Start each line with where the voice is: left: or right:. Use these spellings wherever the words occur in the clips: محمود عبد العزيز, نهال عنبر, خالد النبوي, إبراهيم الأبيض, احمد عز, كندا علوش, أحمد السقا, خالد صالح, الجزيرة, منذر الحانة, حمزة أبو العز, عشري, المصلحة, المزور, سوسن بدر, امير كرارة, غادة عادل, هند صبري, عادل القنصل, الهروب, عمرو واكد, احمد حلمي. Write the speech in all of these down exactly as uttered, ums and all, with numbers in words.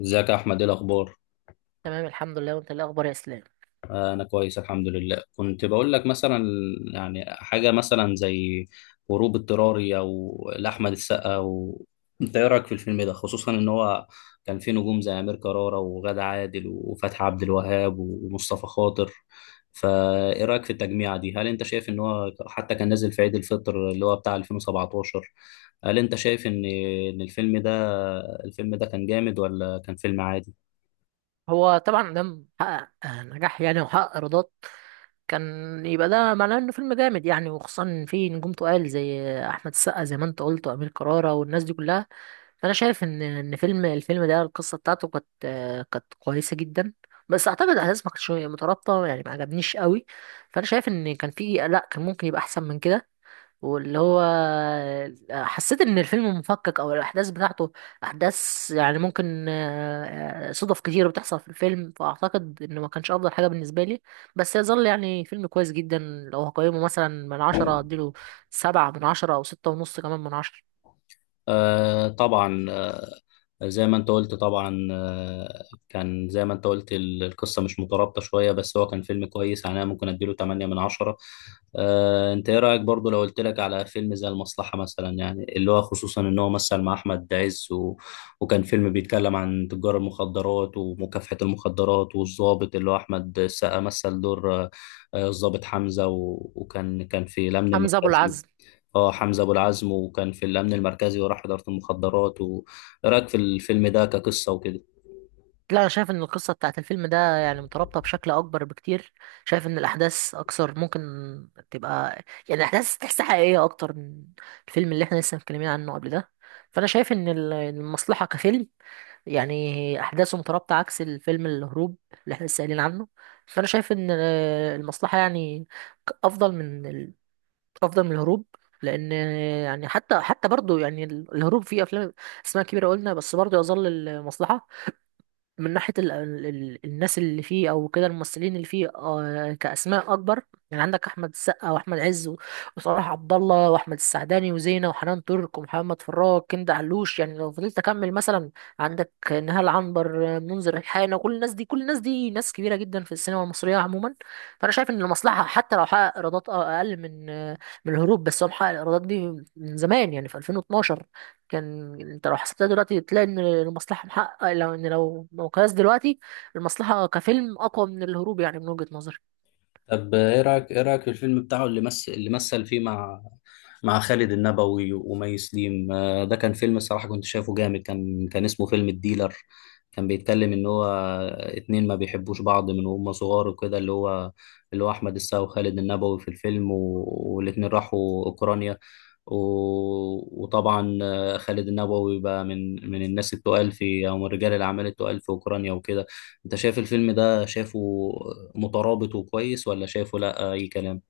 left: ازيك يا احمد؟ ايه الاخبار؟
right: تمام الحمد لله، وانت ايه الاخبار يا اسلام؟
left: آه، انا كويس الحمد لله. كنت بقول لك مثلا، يعني حاجه مثلا زي هروب اضطراري او لاحمد السقا و... انت ايه رايك في الفيلم ده؟ خصوصا ان هو كان فيه نجوم زي امير كرارة وغادة عادل وفتحي عبد الوهاب ومصطفى خاطر. فايه رايك في التجميعه دي؟ هل انت شايف ان هو حتى كان نازل في عيد الفطر اللي هو بتاع ألفين وسبعة عشر؟ هل انت شايف ان ان الفيلم ده الفيلم ده كان جامد ولا كان فيلم عادي؟
right: هو طبعا ده حقق آه، نجاح يعني وحقق ايرادات. كان يبقى ده معناه انه فيلم جامد يعني، وخصوصا ان في نجوم تقال زي احمد السقا زي ما انت قلت، وامير كرارة والناس دي كلها. فانا شايف ان ان فيلم الفيلم ده القصه بتاعته كانت، آه، كانت كويسه جدا. بس اعتقد الاحداث ما كانتش مترابطه يعني، ما عجبنيش قوي. فانا شايف ان كان في لا، كان ممكن يبقى احسن من كده. واللي هو حسيت ان الفيلم مفكك او الاحداث بتاعته احداث، يعني ممكن، آه، صدف كتير بتحصل في الفيلم، فاعتقد انه ما كانش افضل حاجه بالنسبه لي. بس يظل يعني فيلم كويس جدا. لو هقيمه مثلا من عشرة اديله سبعة من عشرة، او ستة ونص كمان من عشرة.
left: آه طبعا، آه، زي ما انت قلت. طبعا آه، كان زي ما انت قلت ال- القصة مش مترابطة شوية، بس هو كان فيلم كويس، يعني انا ممكن اديله تمانية من عشرة. آه، انت ايه رأيك برضو لو قلت لك على فيلم زي المصلحة مثلا، يعني اللي هو خصوصا ان هو مثل مع احمد عز و... وكان فيلم بيتكلم عن تجار المخدرات ومكافحة المخدرات، والضابط اللي هو احمد السقا مثل دور آه، آه، الضابط حمزة و... وكان كان في الأمن
right: حمزة ابو
left: المركزي.
right: العز.
left: اه، حمزة أبو العزم، وكان في الأمن المركزي وراح إدارة المخدرات و... إيه رأيك في الفيلم ده كقصة وكده؟
right: لا انا شايف ان القصه بتاعت الفيلم ده يعني مترابطه بشكل اكبر بكتير. شايف ان الاحداث اكثر ممكن تبقى، يعني الاحداث تحسها حقيقيه اكتر من الفيلم اللي احنا لسه متكلمين عنه قبل ده. فانا شايف ان ال- المصلحه كفيلم، يعني احداثه مترابطه عكس الفيلم الهروب اللي احنا لسه قايلين عنه. فانا شايف ان آه، المصلحه يعني ك- افضل من ال... افضل من الهروب. لان، آه، يعني حتى حتى برضه يعني ال- الهروب فيه افلام اسماء كبيره قلنا، بس برضه يظل المصلحه من ناحية ال ال ال الناس اللي فيه أو كده الممثلين اللي فيه آه كأسماء أكبر. يعني عندك أحمد السقا وأحمد عز و- وصلاح عبد الله وأحمد السعداني وزينة وحنان ترك ومحمد فراج كندا علوش، يعني لو فضلت أكمل مثلا عندك نهال عنبر، آه، منذر الحانة، كل الناس دي، كل الناس دي ناس كبيرة جدا في السينما المصرية عموما. فأنا شايف إن المصلحة حتى لو حقق إيرادات، آه، أقل من آه، من الهروب، بس هو محقق الإيرادات دي من زمان يعني في ألفين واتناشر. كان انت لو حسبتها دلوقتي تلاقي ان المصلحه محقق، لو ان لو مقياس دلوقتي المصلحه كفيلم اقوى من الهروب، يعني من وجهه نظري.
left: طب ايه رايك ايه رايك في الفيلم بتاعه اللي مثل اللي مثل فيه مع مع خالد النبوي ومي سليم؟ آه، ده كان فيلم، الصراحه كنت شايفه جامد. كان كان اسمه فيلم الديلر. كان بيتكلم ان هو اتنين ما بيحبوش بعض من وهم صغار وكده، اللي هو اللي هو احمد السقا وخالد النبوي في الفيلم و... والاتنين راحوا اوكرانيا و... وطبعا آه، خالد النبوي بقى من من الناس التقال في، او من رجال الاعمال التقال في اوكرانيا وكده. انت شايف الفيلم ده، شايفه مترابط وكويس، ولا شايفه لا اي كلام؟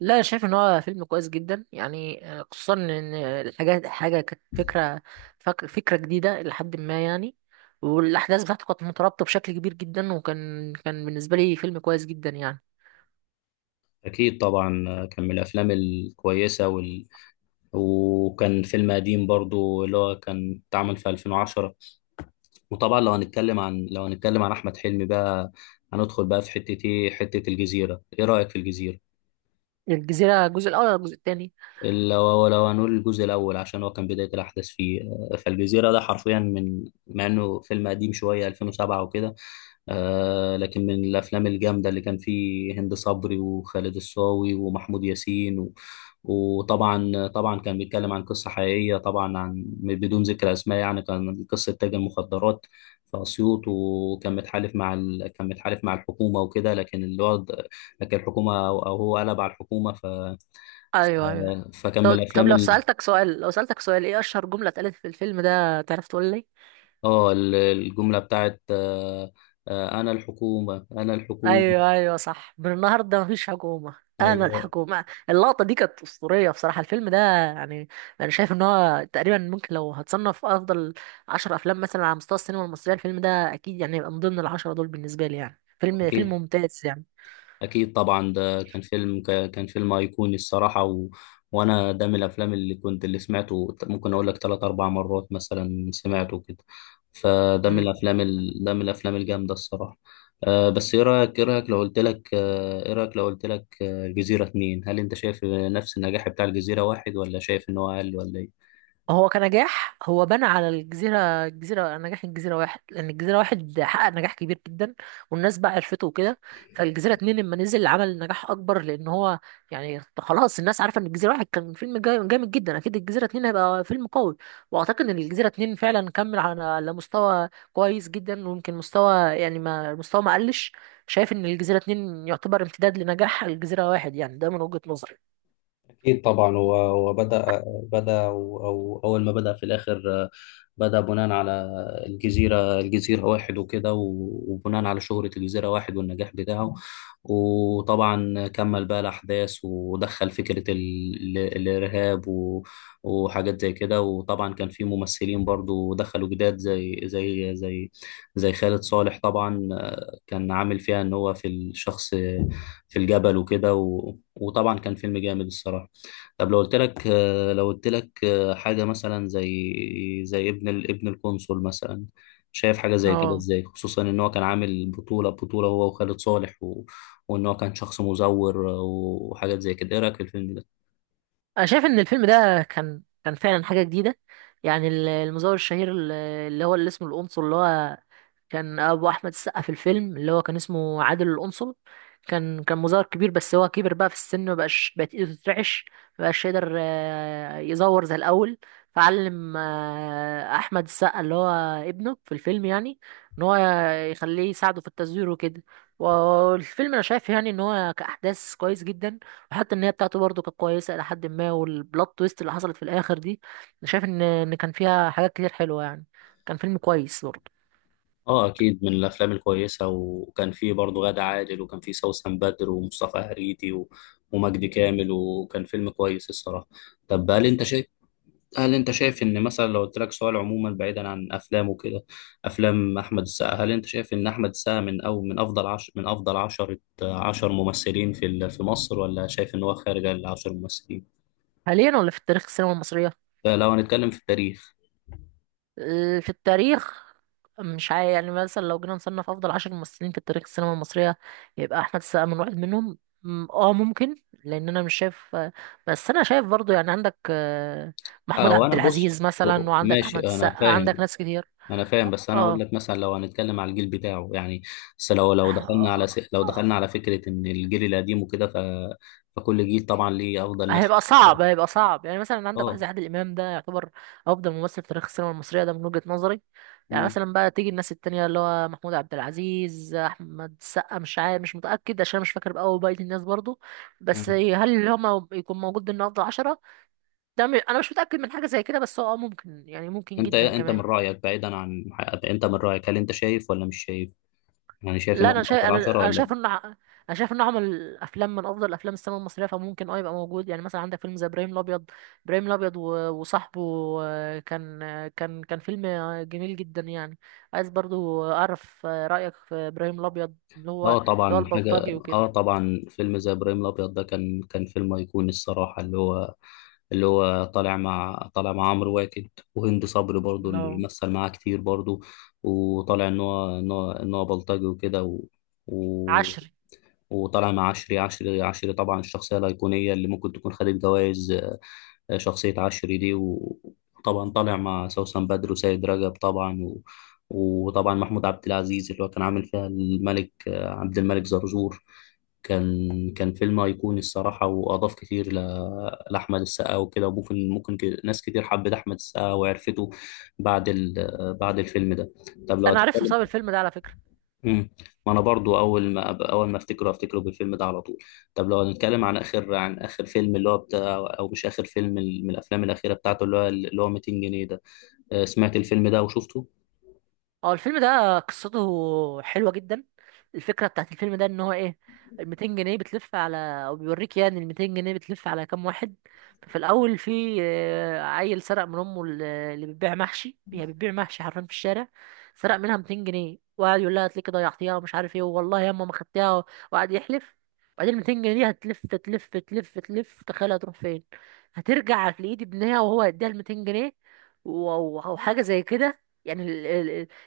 right: لا انا شايف ان هو فيلم كويس جدا يعني، آه، خصوصا ان الحاجات حاجه كانت فكره، فك- فكره جديده لحد ما يعني، والاحداث بتاعته كانت مترابطه بشكل كبير جدا، وكان كان بالنسبه لي فيلم كويس جدا يعني.
left: اكيد طبعا، كان من الافلام الكويسه وال... وكان فيلم قديم برضو اللي هو كان اتعمل في ألفين وعشرة. وطبعا لو هنتكلم عن لو هنتكلم عن احمد حلمي بقى، هندخل بقى في حته ايه، حته الجزيره. ايه رايك في الجزيره؟
right: الجزيره الجزء الاول ولا الجزء الثاني؟
left: لو لو هنقول الجزء الاول، عشان هو كان بدايه الاحداث فيه. فالجزيره ده حرفيا، من مع انه فيلم قديم شويه ألفين وسبعة وكده، آه، لكن من الافلام الجامده اللي كان فيه هند صبري وخالد الصاوي ومحمود ياسين و... وطبعا طبعا كان بيتكلم عن قصه حقيقيه طبعا، عن بدون ذكر اسماء يعني. كان قصه تاجر مخدرات في اسيوط وكان متحالف مع ال... كان متحالف مع الحكومه وكده، لكن الوضع لكن الحكومه او أو هو قلب على الحكومه ف.
right: ايوه ايوه.
left: فكان من
right: طب طب
left: الافلام
right: لو
left: ال...
right: سالتك سؤال، لو سالتك سؤال، ايه اشهر جمله اتقالت في الفيلم ده، تعرف تقول لي؟
left: اه، ال- الجمله بتاعت آه آه انا الحكومه، انا الحكومه.
right: ايوه ايوه صح، من النهارده مفيش حكومه، انا
left: ايوه.
right: الحكومه. اللقطه دي كانت اسطوريه بصراحه. الفيلم ده يعني انا شايف ان هو تقريبا، ممكن لو هتصنف افضل عشر افلام مثلا على مستوى السينما المصريه، الفيلم ده اكيد يعني يبقى من ضمن العشره دول بالنسبه لي، يعني فيلم، فيلم
left: اكيد،
right: ممتاز يعني.
left: أكيد طبعا، ده كان فيلم ك- كان فيلم أيقوني الصراحة و... وأنا ده من الأفلام اللي كنت اللي سمعته ممكن أقول لك تلات أربع مرات مثلا، سمعته كده. فده من الأفلام ال... ده من الأفلام الجامدة الصراحة. أه بس إيه رأيك إيه رأيك لو قلت لك آه، إيه رأيك لو قلت لك آه، الجزيرة اتنين، هل أنت شايف نفس النجاح بتاع الجزيرة واحد، ولا شايف إن هو أقل، ولا إيه؟
right: هو كنجاح هو بنى على الجزيرة، الجزيرة نجاح الجزيرة واحد، لأن الجزيرة واحد حقق نجاح كبير جدا والناس بقى عرفته وكده. فالجزيرة اتنين لما نزل عمل نجاح أكبر، لأن هو يعني خلاص الناس عارفة إن الجزيرة واحد كان فيلم جا- جامد جدا، أكيد الجزيرة اتنين هيبقى فيلم قوي. وأعتقد إن الجزيرة اتنين فعلا كمل على على مستوى كويس جدا، ويمكن مستوى يعني ما مستوى ما قلش. شايف إن الجزيرة اتنين يعتبر امتداد لنجاح الجزيرة واحد، يعني ده من وجهة نظري.
left: أكيد طبعا، و- وبدأ بدأ بدأ أو أول ما بدأ في الآخر، آه، بدأ بناء على الجزيرة الجزيرة واحد وكده، و- وبناء على شهرة الجزيرة واحد والنجاح بتاعه. وطبعا كمل بقى الأحداث ودخل فكرة ال- ال- الإرهاب و- وحاجات زي كده. وطبعا كان في ممثلين برضو دخلوا جداد، زي زي زي زي خالد صالح طبعا. آه، كان عامل فيها إن هو في الشخص في الجبل وكده. وطبعا كان فيلم جامد الصراحه. طب لو قلت لك آه، لو قلت لك آه، حاجه مثلا زي زي ابن ال- ابن القنصل مثلا، شايف حاجه زي كده
right: اه،
left: ازاي؟ خصوصا ان هو كان عامل بطوله بطوله هو وخالد صالح و... وان هو كان شخص مزور آه، وحاجات زي كده. ايه رايك في الفيلم ده؟
right: انا شايف ان الفيلم ده كان كان فعلا حاجه جديده، يعني ال- المزور الشهير ال- اللي هو اللي اسمه القنصل، اللي هو كان ابو احمد السقا في الفيلم، اللي هو كان اسمه عادل القنصل. كان كان مظهر كبير، بس هو كبر بقى في السن، مبقاش، بقت ايده تترعش، مبقاش يقدر آه، يزور زي الاول. فعلم، آه، احمد السقا اللي هو ابنه في الفيلم، يعني ان هو يخليه يساعده في التزوير وكده. والفيلم انا شايف يعني ان هو كاحداث كويس جدا، وحتى النهايه بتاعته برضه كانت كويسه الى حد ما، والبلوت تويست اللي حصلت في الاخر دي انا شايف ان ان كان فيها حاجات كتير حلوه يعني، كان فيلم كويس برضه.
left: اه، اكيد من الافلام الكويسه. وكان فيه برضه غادة عادل، وكان فيه سوسن بدر ومصطفى هريتي و... ومجدي كامل. وكان فيلم كويس الصراحه. طب هل انت شايف هل انت شايف ان مثلا، لو قلت لك سؤال عموما بعيدا عن افلام وكده، افلام احمد السقا، هل انت شايف ان احمد السقا من او من افضل عش من افضل عشرة، عشر ممثلين في ال- في مصر، ولا شايف ان هو خارج العشر ممثلين؟
right: حاليا ولا في التاريخ السينما المصرية؟
left: فلو هنتكلم في التاريخ.
right: آه، في التاريخ مش عارف. يعني مثلا لو جينا نصنف أفضل عشر ممثلين في التاريخ السينما المصرية، يبقى أحمد السقا من واحد منهم، م- اه ممكن. لأن أنا مش شايف، آه، بس أنا شايف برضو يعني عندك، آه، محمود
left: اه،
right: عبد
left: وانا بص،
right: العزيز مثلا، وعندك
left: ماشي.
right: أحمد
left: انا
right: السقا، عندك
left: فاهم،
right: ناس كتير.
left: انا فاهم،
right: اه.
left: بس انا اقول
right: آه،
left: لك مثلا لو هنتكلم على الجيل بتاعه يعني. بس لو لو
right: آه،
left: دخلنا على س... لو
right: آه،
left: دخلنا على فكرة ان الجيل القديم وكده ف. فكل جيل طبعا ليه افضل ناس.
right: هيبقى صعب، هيبقى صعب. يعني مثلا عندك واحد
left: اه.
right: زي عادل امام، ده يعتبر افضل ممثل في تاريخ السينما المصريه ده من وجهه نظري. يعني
left: مم.
right: مثلا بقى تيجي الناس التانية اللي هو محمود عبد العزيز، احمد السقا، مش عارف، مش متاكد عشان مش فاكر بقى بقيه الناس برضو. بس
left: مم.
right: هل اللي هم يكون موجود ضمن افضل عشرة، ده م- انا مش متاكد من حاجه زي كده، بس هو آه ممكن، يعني ممكن
left: انت،
right: جدا
left: انت من
right: كمان.
left: رايك بعيدا عن حقيقة، انت من رايك، هل انت شايف ولا مش شايف؟ يعني شايف ان
right: لا
left: هو من
right: انا شايف،
left: افضل
right: انا
left: عشرة
right: انا
left: ولا؟
right: شايف ان ع- انا شايف انه عمل افلام من افضل افلام السينما المصريه، فممكن اه يبقى موجود. يعني مثلا عندك فيلم زي ابراهيم الابيض، ابراهيم الابيض و- وصاحبه، آه، كان، آه، كان كان فيلم، آه، جميل جدا يعني. عايز برضو اعرف، آه، رايك في ابراهيم الابيض، اللي هو
left: اه
right: اللي هو
left: طبعا، حاجه.
right: البلطجي وكده.
left: اه طبعا، فيلم زي ابراهيم الابيض ده كان كان فيلم ايقوني الصراحه، اللي هو اللي هو طالع مع طالع مع عمرو واكد وهند صبري برضو،
right: لا،
left: اللي مثل معاه كتير برضو. وطالع ان هو ان هو ان هو بلطجي وكده و... و...
right: عشري.
left: وطالع مع عشري، عشري عشري طبعا الشخصيه الايقونيه اللي ممكن تكون خدت جوائز، شخصية عشري دي. وطبعا طالع مع سوسن بدر وسيد رجب طبعا و... وطبعا محمود عبد العزيز اللي هو كان عامل فيها الملك عبد الملك زرزور. كان كان فيلم أيقوني الصراحة، وأضاف كتير ل... لأحمد السقا وكده. وممكن ممكن ك- ناس كتير حبت أحمد السقا وعرفته بعد ال... بعد الفيلم ده. طب لو
right: انا عرفته
left: هتتكلم.
right: بسبب الفيلم ده على فكره.
left: امم، ما انا برضو اول ما أب- اول ما افتكره، افتكره بالفيلم ده على طول. طب لو هنتكلم عن اخر، عن اخر فيلم اللي هو بتاع، او مش اخر فيلم، ال- من الافلام الاخيره بتاعته، اللي هو اللي هو ميتين جنيه ده. آه، سمعت الفيلم ده وشفته.
right: اه، الفيلم ده قصته حلوة جدا. الفكرة بتاعت الفيلم ده ان هو ايه، ال ميتين جنيه بتلف على، او بيوريك يعني ال ميتين جنيه بتلف على كام واحد. ففي الاول في، آه، عيل سرق من امه ال- اللي بتبيع محشي، هي بتبيع محشي حرفيا في الشارع، سرق منها ميتين جنيه وقعد يقول لها هتلاقيكي ضيعتيها ومش عارف ايه والله ياما ما خدتيها، وقعد يحلف. وبعدين ال ميتين جنيه دي هتلف تلف تلف تلف، تخيل هتروح فين؟ هترجع في ايد ابنها وهو هيديها ال ميتين جنيه و- وحاجة زي كده يعني.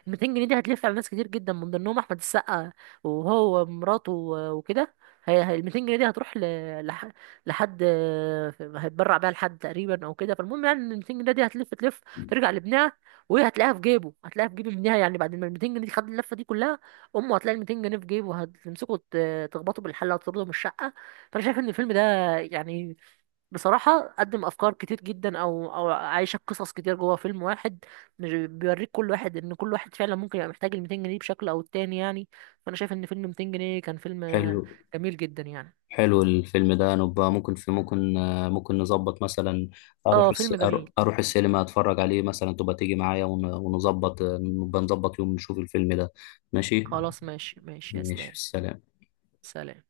right: ميتين جنيه دي هتلف على ناس كتير جدا من ضمنهم احمد السقا وهو ومراته و- وكده. هي هي ال ميتين جنيه دي هتروح ل... لح... لحد هيتبرع بيها لحد تقريبا او كده. فالمهم يعني ان ال ميتين جنيه دي هتلف تلف، ترجع لابنها، وهي هتلاقيها في جيبه، هتلاقيها في جيب ابنها، يعني بعد ما ال ميتين جنيه دي خد اللفه دي كلها، امه هتلاقي ال ميتين جنيه في جيبه، هتمسكه ت- تخبطه بالحله وتطرده من الشقه. فانا شايف ان الفيلم ده يعني بصراحة قدم أفكار كتير جدا، أو أو عايشك قصص كتير جوه فيلم واحد. مش بيوريك كل واحد، ان كل واحد فعلا ممكن يبقى محتاج ال ميتين جنيه بشكل او التاني يعني. فانا شايف ان فيلم ميتين جنيه كان فيلم، آه،
left: حلو.
right: جميل جدا يعني.
left: حلو الفيلم ده. نبقى ممكن في ممكن آه، ممكن نظبط مثلا، اروح
right: اه
left: الس...
right: فيلم
left: أرو-
right: جميل.
left: اروح السينما اتفرج عليه مثلا. تبقى تيجي معايا ون- ونظبط آه، نبقى نظبط يوم نشوف الفيلم ده. ماشي.
right: خلاص ماشي ماشي يا
left: ماشي،
right: اسلام.
left: سلام.
right: سلام.